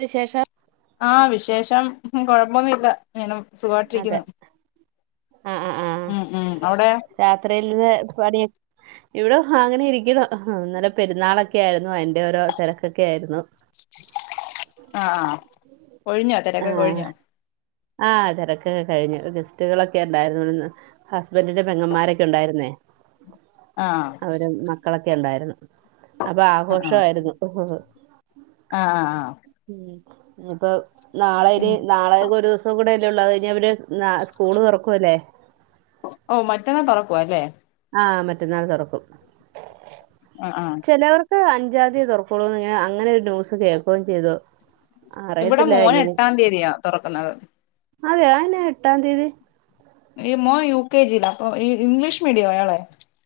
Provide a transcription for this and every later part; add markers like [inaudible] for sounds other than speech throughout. [unintelligible] ശേഷം ആഹ വിശേഷം കൊഴപ്പൂന്നൂല്ല [unintelligible] അതെ സുഖായിട്ടിരിക്കണ് ആ ഉം ഉം അവിടെ ഇ പണിയ ഇവിട അങ്ങനെ ഇരിക്കണ ഇന്നലെ പെരുന്നാളൊക്കെ ആയിരുന്നു അതിന്റെ ഓരോ തിരക്കൊക്കെ ആയിരുന്നു ആഹ ആഹ ഒഴിഞ്ഞൊ തിരക്കൊക്കെ ഒഴിഞ്ഞൊ ആഹ് തിരക്കൊക്കെ കഴിഞ്ഞു ഗെസ്റ്റുകളൊക്കെ ഉണ്ടായിരുന്നു ഹസ്ബൻറിന്റെ പെങ്ങന്മാരൊക്കെ ഉണ്ടായിരുന്നേ ആഹ് അവര് മക്കളൊക്കെ ക്കെണ്ടായിരുന്നു അപ്പൊ ആഹ് ആഹ് ആഘോഷമായിരുന്നു ഹഹ ആഹ് ആഹ് ആഹ് ഇപ്പൊ നാളെനി പിന്നെ നാളെക്ക ഒരു കൂടെയല്ലേ ഒള്ളു അവര് സ്കൂള് തുറക്കുംല്ലേ [unintelligible] ഓ മറ്റന്നെ തുറക്കുവ അല്ലേ ആ മറ്റന്നാൾ തുറക്കും ആഹ് ആഹ് ചിലവർക്ക് അഞ്ച് അജാതിയെ തുറക്കോളൂന്ന് അങ്ങനെ ഒരു ന്യൂസ് കേൾക്കുകയും ചെയ്തു ഇവിടെ അറിയത്തില്ല മോന് എട്ടാം തീയതിയ തുറക്കുന്നത് അതെയൊ അതെന്നാ എട്ടാം തീയതി ഈ മോൻ യുകെജിലാ അപ്പൊ ഈ ഇംഗ്ലീഷ് മീഡിയാ അയാളെ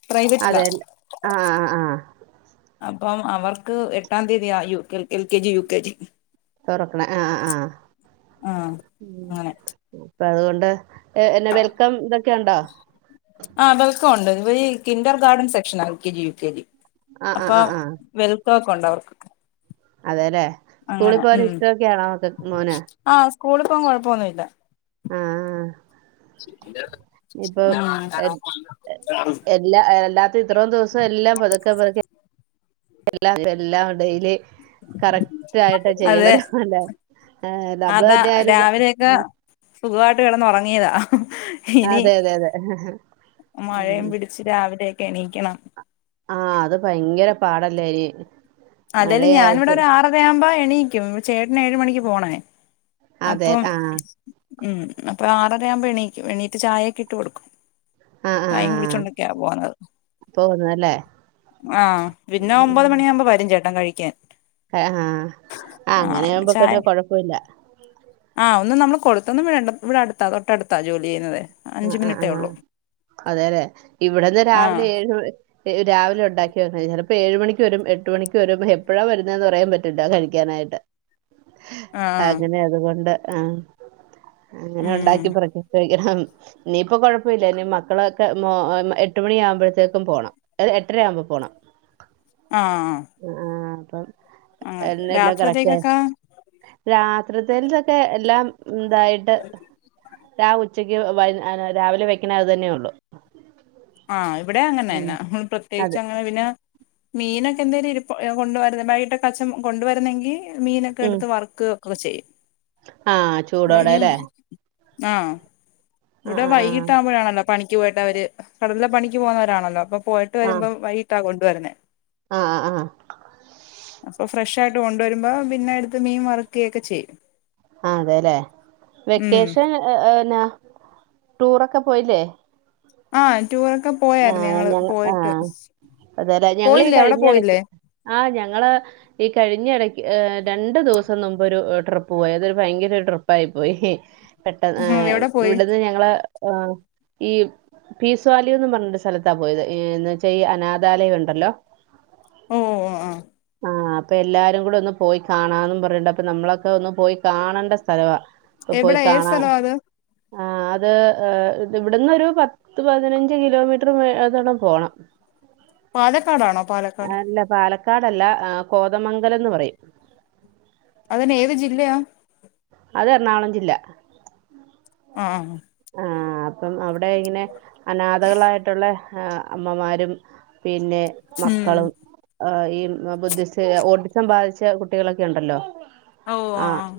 പ്രൈവറ്റിലാ അതെ ആഹ് ആഹ് ആഹ് അപ്പം അവർക്ക് എട്ടാം തീയതിയാ L K G U K G തുറക്കണ ആഹ് ആഹ് ആഹ് അങ്ങനെ അപ്പ അതുകൊണ്ട് ഏ എന്നെ വെൽക്കം ഇതൊക്കെ ഉണ്ടോ ണ്ട് ഇവ കിന്ഡർ ഗാർഡൻ സെക്ഷനാ L K G U K G ആ ആ അപ്പൊ ആ ആ വെൽ ക്കൊക്കണ്ടോ അവർക്ക് അതെല്ലേ സ്കൂളിൽ അങ്ങനെ പോകാൻ ഉം ഇഷ്ടമൊക്കെയാണോക്ക മോന് ആഹ് സ്കൂളിൽ പോകാൻ കുഴപ്പമൊന്നുല്ല ആഹ് ആഹ് [inaudible] ഇപ്പൊ ഉം എ എല്ലാ എല്ലാ ഇത്രയും ദിവസം എല്ലാം പതുക്കെ പതുക്കെ എല്ലാം എല്ലാം ഡെയിലി കറക്റ്റ് ആയിട്ട് അതെ ചെയ്യണത് അല്ല അതാ രാവിലെയൊക്കെ സുഖവായിട്ട് വെറുതെ കിടന്ന് ഉറങ്ങിയതാ ഇനി അതെ അതെ അതെ ഹി ഹി മഴയും പിടിച്ച് രാവിലെ എണീക്കണം ആ അത് ഭയങ്കര പാടല്ലേനി അതേല്ല ഞാനിവിടെ ഒരു ആറര ആവുമ്പ എണീക്കും ചേട്ടന് ഏഴ് മണിക്ക് പോണേ അതെ അപ്പം ആ ഉം അപ്പൊ ആറ ആറരയാവുമ്പോ എണീക്കും എണീറ്റ് ചായയൊക്കെ ഇട്ട് കൊടുക്കും ആ ആ ആ ചായയും കുടിച്ചൊണ്ടൊക്കെയാ പോവുന്നത് പോകുന്നല്ലേ ആഹ് പിന്നെ ഒമ്പത് മണിയാകുമ്പോ വരും ചേട്ടൻ കഴിക്ക ക്കാൻ ആഹ് ഹാ അങ്ങനെ ആവുമ്പൊക്കന്നെ കൊഴപ്പമില്ല ആ ഒന്നും നമ്മള് കൊടുത്തൊന്നും വിടണ്ട ഇവിടെ അടുത്താ തൊട്ടടുത്താ ജോലി ചെയ്യുന്നതേ അ അഞ്ച് ആ മിനിറ്റേ ആ ഉള്ളൂ അതേല്ലെ ഇവിടെന്ന് ആഹ് രാവിലെ ഏഴു രാവിലെ ഉണ്ടാക്കി വന്ന ചിലപ്പോ ഏഴ് മണിക്ക് വരും എട്ട് മണിക്ക് വരും എപ്പോഴാ വരുന്നതെന്ന് പറയാൻ പറ്റില്ലാ കഴിക്കാനായിട്ട് ആഹ് അങ്ങനെ അതുകൊണ്ട് ആ അങ്ങനെ ഉം ഉണ്ടാക്കി [unintelligible] നീ ഇപ്പ കൊഴപ്പമില്ല ഇ മക്കളൊക്കെ മ എട്ട് മണി ആകുമ്പോഴത്തേക്കും പോണം അ എട്ടരയാവുമ്പോ പോണം. ആ ആ ആഹ് ആഹ് അപ്പം അങ്ങനെ രാത്രിത്തേക്കൊക്കെ രാത്രിത്തേ ക്കെ എല്ലാം ഇതായിട്ട്. രാ ഉച്ചക്ക് യു വൈ [unintelligible] രാവിലെ വെക്കണ അത് തന്നെ ഉള്ളു. ആഹ് ഇവിടെ ഉം അങ്ങനെന്നെ പ്രത്യേകിച്ച് അതെ അങ്ങനെ പിന്നെ മീനൊക്കെ എന്തേലും ഇ [unintelligible] കൊണ്ടുവരുന്ന വൈകിട്ട് അച്ച കൊണ്ടുവരുന്നെങ്കിൽ മീനൊക്കെ ഉം എടുത്ത് വർക്ക്.. കുർ ചെയ്യും. ആഹ് ചൂടോടെല്ലേ. ആഹ് ഇവിടെ ആഹ് ആഹ് വൈകിട്ട്കുമ്പോഴാണല്ലോ. പണിക്ക് പോയിട്ട് അവര് കടലില പണി പോുന്നവരാണല്ലോ അപ്പൊ പോയിട്ട് ആഹ് വരുമ്പോ വൈകിട്ടാകോണ്ട് പറഞ്ഞെ. ആഹ് ആഹ് ആഹ് അപ്പൊ ഫ്രഷ് ഇയായിട്ട് കൊണ്ടുവരുമ്പോ പിന്നെ അടുത്ത് മീൻ മറക്കുകയക്കെ ചെയ്യും. ആഹ് അതെല്ലേ ഉം വെക്കേഷൻ ന്നാ ടൂറൊക്കെ പോയില്ലേ? ആഹ്. ടൂറൊക്കെ പോയായിരുന്നു ആഹ് ഞങ്ങള് ഞങ്ങ പോയിട്ട് ആഹ് അതരാ ഞങ്ങീ പോയില്ലേ അവിടെ കഴിഞ്ഞ ഇടക്ക് പോയില്ലേ ആഹ് ഞങ്ങള് ഈ കഴിഞ്ഞ ഇടക്ക് ഏ രണ്ടു ദിവസം മുമ്പ് ഒരു ട്രിപ്പ് പോയി. അതൊരു ഭയങ്കര ട്രിപ്പായി പോയി. പെട്ടെന്ന് എവിടെ പോയി ഇവിടുന്ന് ഞങ്ങള് ഉഹും ഈ പീസ് വാല് പറഞ്ഞ സ്ഥലത്താ പോയത് എന്ന് വെച്ചാ ഈ അനാഥാലയം ഉണ്ടല്ലോ. ഓ ഓ ആഹ് ആഹ് അപ്പയെല്ലാരു കൂടെ ഒന്ന് പോയി കാണാന്ന് പറഞ്ഞിട്ട് അപ്പ നമ്മളൊക്കെ ഒന്ന് പോയി കാണണ്ട സ്ഥലവാ അപ്പൊ പോയി എവിടെ? ഏ കാണാ സ്ഥലവാ അത് ആഹ് അത് ഏ ഇത് ഇവിടന്നൊരു പത്ത് പതിന ഞ്ച് കിലോമീറ്റർ മേ ഏതാനം പോണം പാലക്കാടാണോ? പാലക്കാട്. ക്കാടല്ല ആ കോതമംഗലംന്ന് പറയും. അതിന് ഏത് ജില്ലയാ അത് എറണാകുളം ജില്ല. ആഹ്. ആ അപ്പം അവിടെയിങ്ങനെ അനാഥകളായിട്ടുള്ളെ ആഹ് അമ്മമാരും പിന്നെ മക്കളും ഉം ആഹ് ഈ ആഹ് ബുദ്ധിസ് ഓട്ടിസം ബാധിച്ച കുട്ടികളൊക്കെ ഉണ്ടല്ലോ ഓ ആഹ് ആഹ്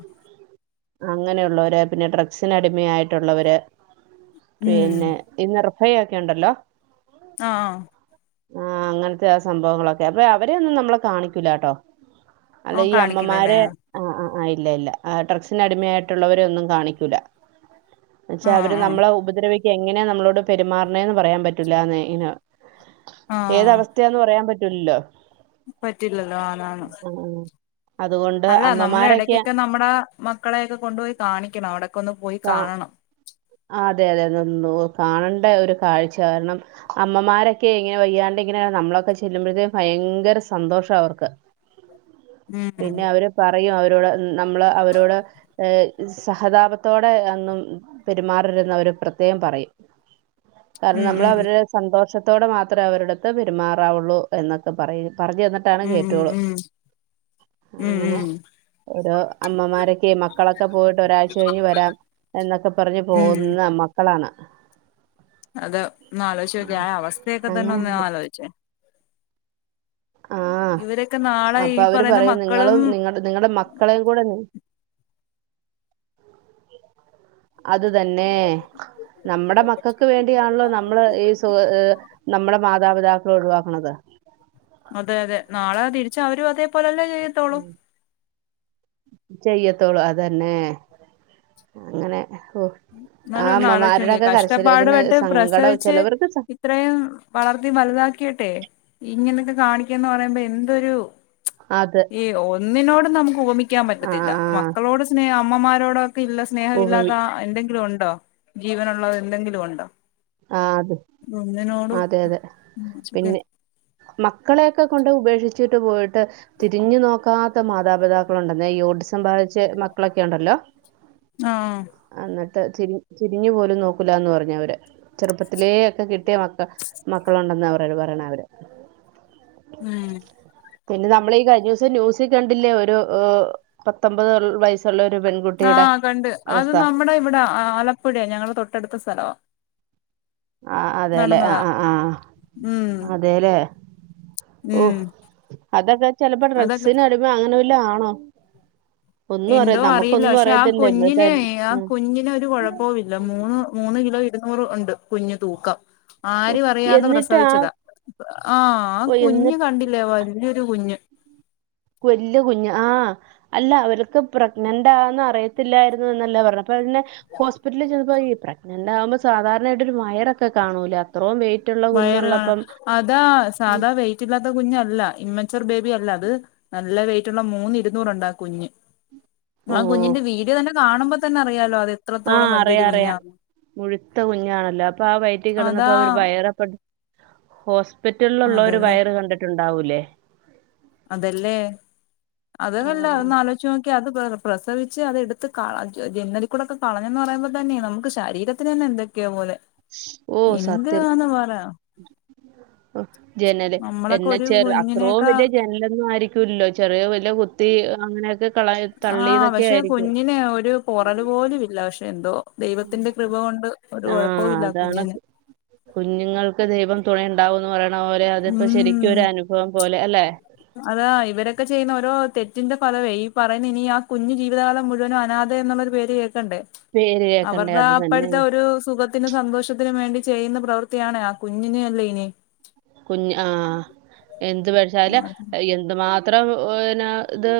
അങ്ങനെയുള്ളവരെ പിന്നെ ഡ്രഗ്സിനടിമയായിട്ടുള്ളവരെ പിന്നെ ഉം ഇന്നറു ഹൈയ്യൊക്കെ ഉണ്ടല്ലൊ ആ ആഹ് അങ്ങത്തെ ആ സംഭവങ്ങളൊക്കെ വേ അവരേയൊന്നും നമ്മളെ കാണിക്കൂലാട്ടോ അല്ല ആ ആ ഈ കാണിക്കില്ലല്ലേ അമ്മമാരെ ആഹ് ആഹ് ആ ഇല്ല ഇല്ല ആ ഡ്രഗ്സ് സിന് അടിമയായിട്ടുള്ളവരെ ഒന്നും കാണിക്കൂല്ല എന്ന് വച്ചാ ആ അവര് ആ നമ്മളെ ഉപദ്രവി എങ്ങനെയാ നമ്മളോട് പെരുമാറണേ ന്ന് പറയാൻ പറ്റൂല്ലാനേ ഇങ്ങ ആ ഏത് അവസ്ഥയാന്ന് പറയാൻ പ റ്റുല്ലോ പറ്റില്ലല്ലോ ആന്ന് ആന്ന് അതുകൊണ്ട് അല്ല നമ്മളെ അമ്മമാരൊക്കെ ഇടക്കൊക്കെ നമ്മടെ മ ക്കളെയൊക്കെ കൊണ്ടു പോയി കാണിക്കണം അവിടെ ക്കൊന്ന് പോയി ആ കാണണം അതെ അതെ കാണണ്ട ഒരു കാഴ്ച കാരണം അമ്മമാരൊക്കെ ഇങ്ങനെ വയ്യാണ്ട് ഇങ്ങനെ നമ്മളൊക്കെ ചെല്ലുമ്പഴ്ത്തേനു ഭയങ്കര സന്തോഷാ അവർക്ക്. ഉം പിന്നെ അവരെ പ റയും അവരോട് നമ്മള് അവരോട് ഹ് സഹതാപത്തോടെ അന്നും പെരുമാറരുത് എന്ന് അവര് പ്രത്യേകം പറയും കാരണം ഉം നമ്മൾ ഉം അവര്ടെ സന്തോഷ ത്തോടെ മാത്രമേ അവരുടെടുത്ത് പെരുമാറാവുള്ളൂ എന്നൊക്കെ പറയും പറഞ്ഞ് തന്നിട്ടാണ് ഉം കേറ്റൊള്ളൂ. ഉം ഉം അങ്ങനെ ഉം ഓരോ അമ്മമാരൊക്കെ മക്കളൊക്കെ പോയിട്ട് ഒരാഴ്ച കഴിഞ്ഞ് വരാം എന്നൊക്കെ പറഞ്ഞു പോകുന്ന മക്കളാണ് അതാ ഒന്ന് ആലോയിച്ച് നോക്കിയെ ആ അവസ്ഥയൊക്കെ തന്നെ അങ്ങനെ ഒന്ന് ആലോയിച്ചേ ആഹ് ഇവരൊക്കെ നാളെ അപ്പ ഈ അവര് പറയുന്ന പറയും നിങ്ങളും മക്കളും നിങ്ങ നിങ്ങടെ മക്കളേയും കൂടെ നി അത് തന്നെ. നമ്മുടെ മക്കൾക്ക് വേണ്ടിയാണല്ലോ നമ്മള് ഈ സുഖ ആഹ് നമ്മടെ മാതാപിതാക്കളെ ഒഴിവാക്കണത്. പക്ഷേ അവരും അതേ പോലല്ലേ ചെയ്യത്തോളൂ? ചെയ്യത്തോളൂ അതന്നെ. അങ്ങനെ ഓ ആ എന്നാലും ഒന്ന് ആലോചിച്ച് നോക്കിയെ അമ്മമാരുടെയൊക്കെ കരച്ചില് കഷ്ടപ്പാട് ഇങ്ങനെ പെട്ട് സങ്കടം പ്രസവിച്ച് ചിലവർക്ക് സ- ഇത്രയും വളർത്തി വലുതാക്കിട്ടെ ഇങ്ങനൊക്കെ കാണിക്കാന്ന് പറയുമ്പോ എന്തൊരു അത് ഈ ഒന്നിനോടും നമ്ക്ക് ഉപമിക്കാൻ ആ പറ്റത്തില്ല ആ മക്കളോട് സ്നേഹം അമ്മമാരോട് പ്പഇല്ല ഉപമി സ്നേഹവില്ലാത്ത എന്തെങ്കിലും ഒണ്ടോ ജീവനുള്ളത് എന്തെങ്കിലും ഒണ്ടോ ആഹ് അതെ അതെ അതെ പിന്നെ മക്കളെയൊക്കെ കൊണ്ട് ഉപേക്ഷി ച്ചിട്ട് പോയിട്ട് തിരിഞ്ഞു നോക്കാത്ത മാതാപിതാക്കളുണ്ടെന്നേ ഈ ഓട്ടിസം ബാധിച്ച മക്കളൊക്കെ ഉണ്ടല്ലോ ആഹ് ത്ത് ചിരിഞ് ചിരിഞ്ഞു പോലും നോക്കുല്ലാന്ന് പറഞ് അവര് ചെറുപ്പത്തിലേ ഒക്കെ കിട്ടിയ മക്ക മക്കളുണ്ടെന്ന് പറയാൻ പറയണ അവര് ഉം പിന്നെ നമ്മഈ കഴിഞ്ഞ ദിവസം ന്യൂസി കണ്ടില്ലേ ഒരു ഓഹ് പത്തൊമ്പത് വയസ്സുള്ള ഒ ആഹ് കണ്ട് അത് നമ്മുടെ ഇവിടെ ആലപ്പുഴ ഞങ്ങളുടെ തൊട്ടടുത്ത സ്ഥലവാ ആഹ് അതെല്ലെ നടന്നതാ ആഹ് ആഹ് ആഹ് ഉം അതെല്ലേ ഉം ഓഹ് അതൊക്കെ ചിലപ്പോ അതൊക്കെ ഡ്രക്സിന് അടിമ അങ്ങനെ വല് ല്ല ആണോ ഒന്നും അറിയ എന്തോ അറിയില്ല നമുക്കൊന്നും പക്ഷെ ആ അറിയത്തില്ല കുഞ്ഞിനെ ഇന്നത്തെ ആ കുഞ്ഞിന് ഒരു കൊഴപ്പോവില്ല മൂന്ന് മൂന്ന് കിലോ ഇരുന്നൂറ് ഉണ്ട് കുഞ് തൂക്കം ഓ, ആരും അറിയാതെ എന്നിട്ട് ആ പ്രസവിച്ചതാ ആഹ് ആ എന്നി കുഞ്ഞ് കണ്ടില്ലേ വല് ല്ലോരു കുഞ്ഞ് വല്യ കുഞ്ഞു ആഹ് അല്ല അവർക്ക് പ്രഗ്നന്റ ആന്ന് അറിയത്തില്ലായിരുന്നുല്ല പറഞ്ഞ പോലന്നേ ഹോസ്പറ്റലി ചന്നപ്പോ ഈ പ്രഗ്ന എണ്ടാകുമ്പ സാധാരണായിട്ട് ഒരു വയറൊക്കെ കാണൂല്ലേ അത്രോം വെ വയറ് കാണ അതാ സാധാ വെയ്ററില്ലാത്ത കുഞ്ഞല്ല ഇമ്മ ത്തർ ബേബി അല്ല അത് നല്ല വെയ് മൂന്ന് ഇരുന്നൂറ്ണ്ടാ കുഞ്ഞ് ഓ ആ കുഞ്ഞിന്റെ വീട് തന്നെ കാണുമ്പോ തന്നെ അറിയാലോ അത് ആഹ എത്രത്തോളം അറിയ വലിയൊരു അറിയ കുഞ്ഞാ മുഴുത്ത കുഞ്ഞാണല്ലോ അപ്പൊ ആ വയറ്റി അതാ കിടന്നപ്പോ അവര് വയറപ്പ ഹോസ്പ ഹോസ്പിറ്റലിലുള്ളൊരു അതല്ലേ വയറ് കണ്ടിട്ടുണ്ട് ണ്ടാവൂലെ അതല്ലേ ആ അതല്ല അതന്ന് ആലോചിച്ച് നോക്കി അത് പ്രസവിച്ച് അത്ടുത്ത് ജെന്നലിക്കൂടെൊക്കെ കളഞ്ഞന്ന് പറയുമ്പോൾ തന്നെയ നമുക്ക് ശരീരത്തിന് തന്നെ എന്തൊക്കെയാ പോലെ എന്താന്ന് പറയാ ആഹ് ജനല് എന്നെ ഒരു ചെറ അത്രയും കുഞ്ഞിനെയൊക്കെ വലിയ ജനലൊന്നും ആയിരിക്കുമല്ലോ ചെറിയ വലിയ അങ്ങനെയൊക്കെ കളയ ആഹ് തള്ളിയതൊക്കെ പക്ഷെ ആയിരിക്കും കുഞ്ഞിനെ ഒരു പോറൽ പോലും ഇല്ല പക്ഷെ എന്തോ ദൈവത്തിന്റെ കൃപ കൊണ്ട് ഒരു ആഹ് കുഴപ്പവും ഇല്ല അതാണ് കുഞ്ഞിന് കുഞ്ഞുങ്ങൾക്ക് ദൈവം തുണ ഉണ്ടാവുംന്ന് പറയാ [unintelligible] അതിപ്പോ ഉം ശരിക്കും ഒരു അനുഭവം പോലെ അല്ലെ അല്ലേ അതാ ഇവരൊക്കെ ചെയ്യുന്ന ഓരോ തെറ്റിന്റെ ഫലവേ ഈ പറയുന്ന ഇനി ആ കുഞ്ഞു ജീതകാലം മുഴുവും അനാഥ എന്നുള്ളൊരു പേര് കേ ക്കണ്ടെ പേര് കേക്കണ്ടേ അവരുടെ അത് തന്നെ അപ്പഴത്തെ ഒരു സുഖ സുഖത്തിനും സന്തോഷത്തിനും വേണ്ടി ചെയ്യുന്ന പ്രവൃത്തിയാണേ ആ കുഞ്ഞിനെ അല്ലേ ഇനി ല്ല എന്തുമാ ത്രം ഇത്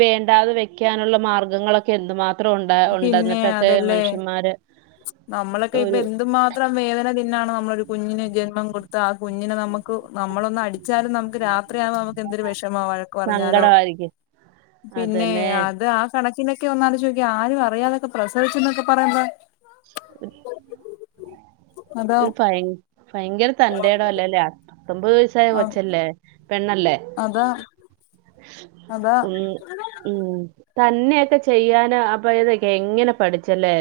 വേണ്ടാതെ വെക്കാനുള്ള മാർഗങ്ങളൊക്കെ എന്തുമാത്രം ഉണ്ട പിന്നെ ഉണ്ടെന്നിട്ടൊക്കെ അതല്ലേ മനുഷ്യന്മാര് നമ്മളൊക്കെ ഇപ്പൊ ഒരു എന്തുമാത്രം വേദന തിന്നാണ് നമ്മളൊരു കുഞ്ഞിന് ജന്മം കൊടുത്ത കുഞ്ഞിനെ നമുക്ക് നമ്മളൊന്ന അടിച്ചാലും നമുക്ക് രാത്രിയാവുമ്പോ നമുക്ക് എന്തൊരു വിഷമാ വഴക്ക് പറഞ്ഞാലോ സങ്കടമായിരിക്കും പിന്നെ അതന്നെ അത് ആ സ ഇതിനൊക്കെ ഒന്നാമത് ചോ ആരും അറിയാതൊക്കെ പ്രസവിച്ചു എന്നൊക്കെ പറയുമ്പം അതാ ഒരു ഭയ [unintelligible] ഭയങ്കര തൻന്റെടല്ലേല ആ പത്തൊൻപത് വയസ്സായ കൊച്ചല്ലേ പെണ്ണല്ലേ അതാ അതാ ഉം ഉം തന്നെയൊക്കെ ചെയ്യാന് അപ്പൊതൊക്കെ എങ്ങനെപഠിച്ചല്ലേ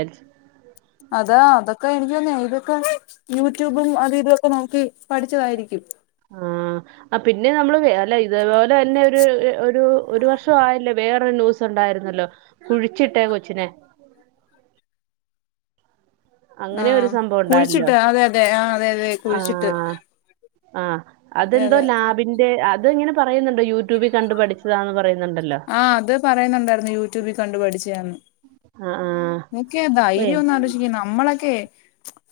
അതാ അതൊക്കെ എനിക്ക് തോ ഇതൊക്കെ യൂട്യൂബും അതും ഇതൊ ഒക്കെ നോക്കി പഠിച്ചതായ്രിക്കും ആ ആ പിന്നെ നമ്മള് അല്ല ഇതേപോലെ തന്നെ ഒരു ഒരു ഒരു വർഷ ആയല്ലേ വേറൊരു ന്യൂസുണ്ടായിരുന്നല്ലോ കുഴിച്ചിട്ടേ കൊച്ചിനെ ആ അങ്ങനെ ഒരു സംഭവം ഉണ്ടായല്ലോ കുഴിച്ചിട്ട് അതെ അതെ ആ അതെ അതെ ആ കുഴിച്ചിട്ട് ആ അതെ അതെന്തോ അതെ ലാബിന്റെ അ അതെങ്ങനെ പ പറയുന്നുണ്ട് യൂട്യൂബി കണ്ട് പഠിച്ചതാന്ന് പറയുന്നുണ്ടല്ലോ ആ അത് ആ ആ നോക്കിയേ ആ ഓ എ- ധൈര്യം ഒന്നാലോചിച്ച് നമ്മളൊക്കെ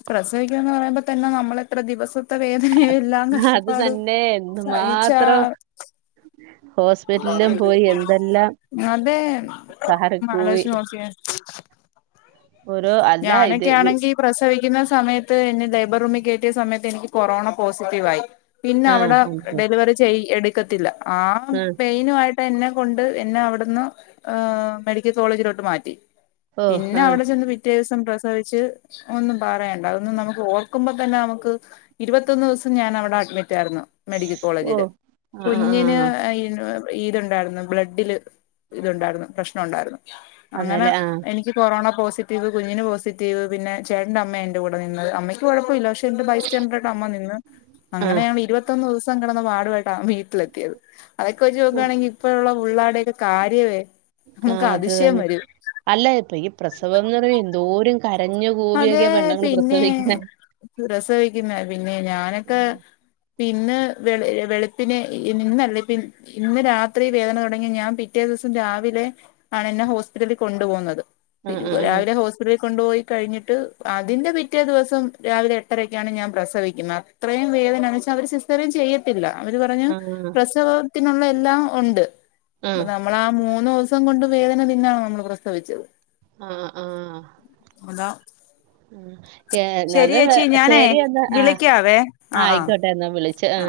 പ്രസവിക്കണംന്ന് പറയുമ്പോ തന്നെ നമ്മളെത്ര ദിവസം വേദനയും എല്ലാം അത് കഷ്ടപ്പാടും തന്നെ സഹിച്ചാ എന്തുമാത്രം ഹോസ്പിറ്റലിലും പോയി എന്തെല്ലാം അതെ മാലശ സഹാരക്കൂവി നക്കിയ [unintelligible] [inaudible] ഓരോ അല്ല ഇത് വി ഞാനൊക്കെയാണെങ്കി പ്രസവിക്കുന്ന സമയത്ത് എന്നെ ലേബർ റൂമിൽ കേറ്റിയ സമയത്ത് എനിക്ക് കൊറോണ പോസിറ്റീവ് ആയി പിന്നെ ആഹ് അവ്ടെ ഡെലിവറി ചെയ്യ എടു ക്കത്തില്ല [inaudible] ആ ആഹ് പെയിനുആയിട്ട് എന്നെ കൊണ്ട് എന്നെ അവിടുന്ന് മെഡിക്കൽ കോളേജിലോട്ട് മാറ്റി ഓ പിന്നെ ആ അവിടെ ചെന്ന് പിറ്റേ ദിവസം പ്രസവിച്ച് ഒന്നും പറയണ്ട അതൊന്നും നമുക്ക് ഓർക്കുമ്പോ തന്നെ നമുക്ക് ഇരുപത്തൊന്ന് ദിവസം ഞാനവിടെ അഡ്മിറ്റായിരുന്നു മെഡിക്കൽ കോളേജില് ഓഹ് ആഹ് ആഹ് കുഞ്ഞിന് ആഹ് ഇതുണ്ടായിരുന്നു ബ്ലഡ്ഢില് ഇതുണ്ടായിരുന്നു പ്രശ്നണ്ടായിരുന്നു അങ്ങനെ അതെല്ലേ ആഹ് എനിക്ക് കൊറോണ പിറ്റേന്ന് കുഞ്ഞിന് പോസിറ്റീവ് പിന്നെ ചേട്ടന്റെ അമ്മയെന്റെ കൂടെ നിന്നത് അമ്മയ്ക്ക് കൊഴപ്പല്ല ബൈസ്റ്റാണ്ടറായിട്ട് അമ്മ നിന്ന് ആഹ് അങ്ങനെയാഇരുപത്തൊന്ന് ദിവസ എന്ത് കെടന്ന് പാട് പെട്ടു വീട്ടിലെത്തിയത് അതൊക്കെ വെച്ച് നോക്കുകയാണെങ്കിൽ ഇപ്പോഴുള്ള ള്ളപുള്ള ക്കെ [unintelligible] കാര്യവേ ആ അത് തന്നെ അല്ല ഇപ്പൊ ഈ പ്രസവ എന്തോരും കരഞ്ഞു അതെ കൂവിയൊക്കെ പെണ്ണങ്ങൾ പിന്നെ പ്രസവിക്കണേ പ്രസവിക്കുന്ന പിന്നെ ഞാനൊക്കെ പിന്നെവെളുപ്പിനെ രാത്രി വേദന തുടങ്ങി ഞാൻ പിറ്റേ ദിവസം രാവിലെയാണ് എന്നെ ഹോസ്പിറ്റലിൽ കൊണ്ടു പോകുന്നത്. ആഹ് [unintelligible] ആഹ് രാവിലെ ഹോസ്പിറ്റലിൽ - കൊണ്ടുപോയി കഴിഞ്ഞിട്ട് അതിന്റെ പിറ്റേ ദിവസം രാവിലെ എട്ടരക്കാണ് ഞാൻ പ്രസവിക്കുന്നത് അത്രയും വേദനതിന്ന് എന്നുവെച്ചാൽ അവര് സിസേറിയൻ ചെയ്യത്തില്ല. അവര് പറഞ്ഞു ആഹ് പ്രസവ ത്തിനുള്ള എല്ലാം ഉണ്ട്. അപ്പ ആഹ് നമ്മളാ മൂന്ന്ദിവസ ദിവസം കൊണ്ട് വേദന തിന്നാണ് നമ്മൾ പ്രസ്തവിച്ചത് ആ ആ അതാ ഏ ശരി നത് ചേച്ചി ഞാനേ ശരി എന്നാ ആ വിളിക്കാവേ ആ ആ ആയിക്കോട്ടെ എന്നാ വിളിച്ച ആ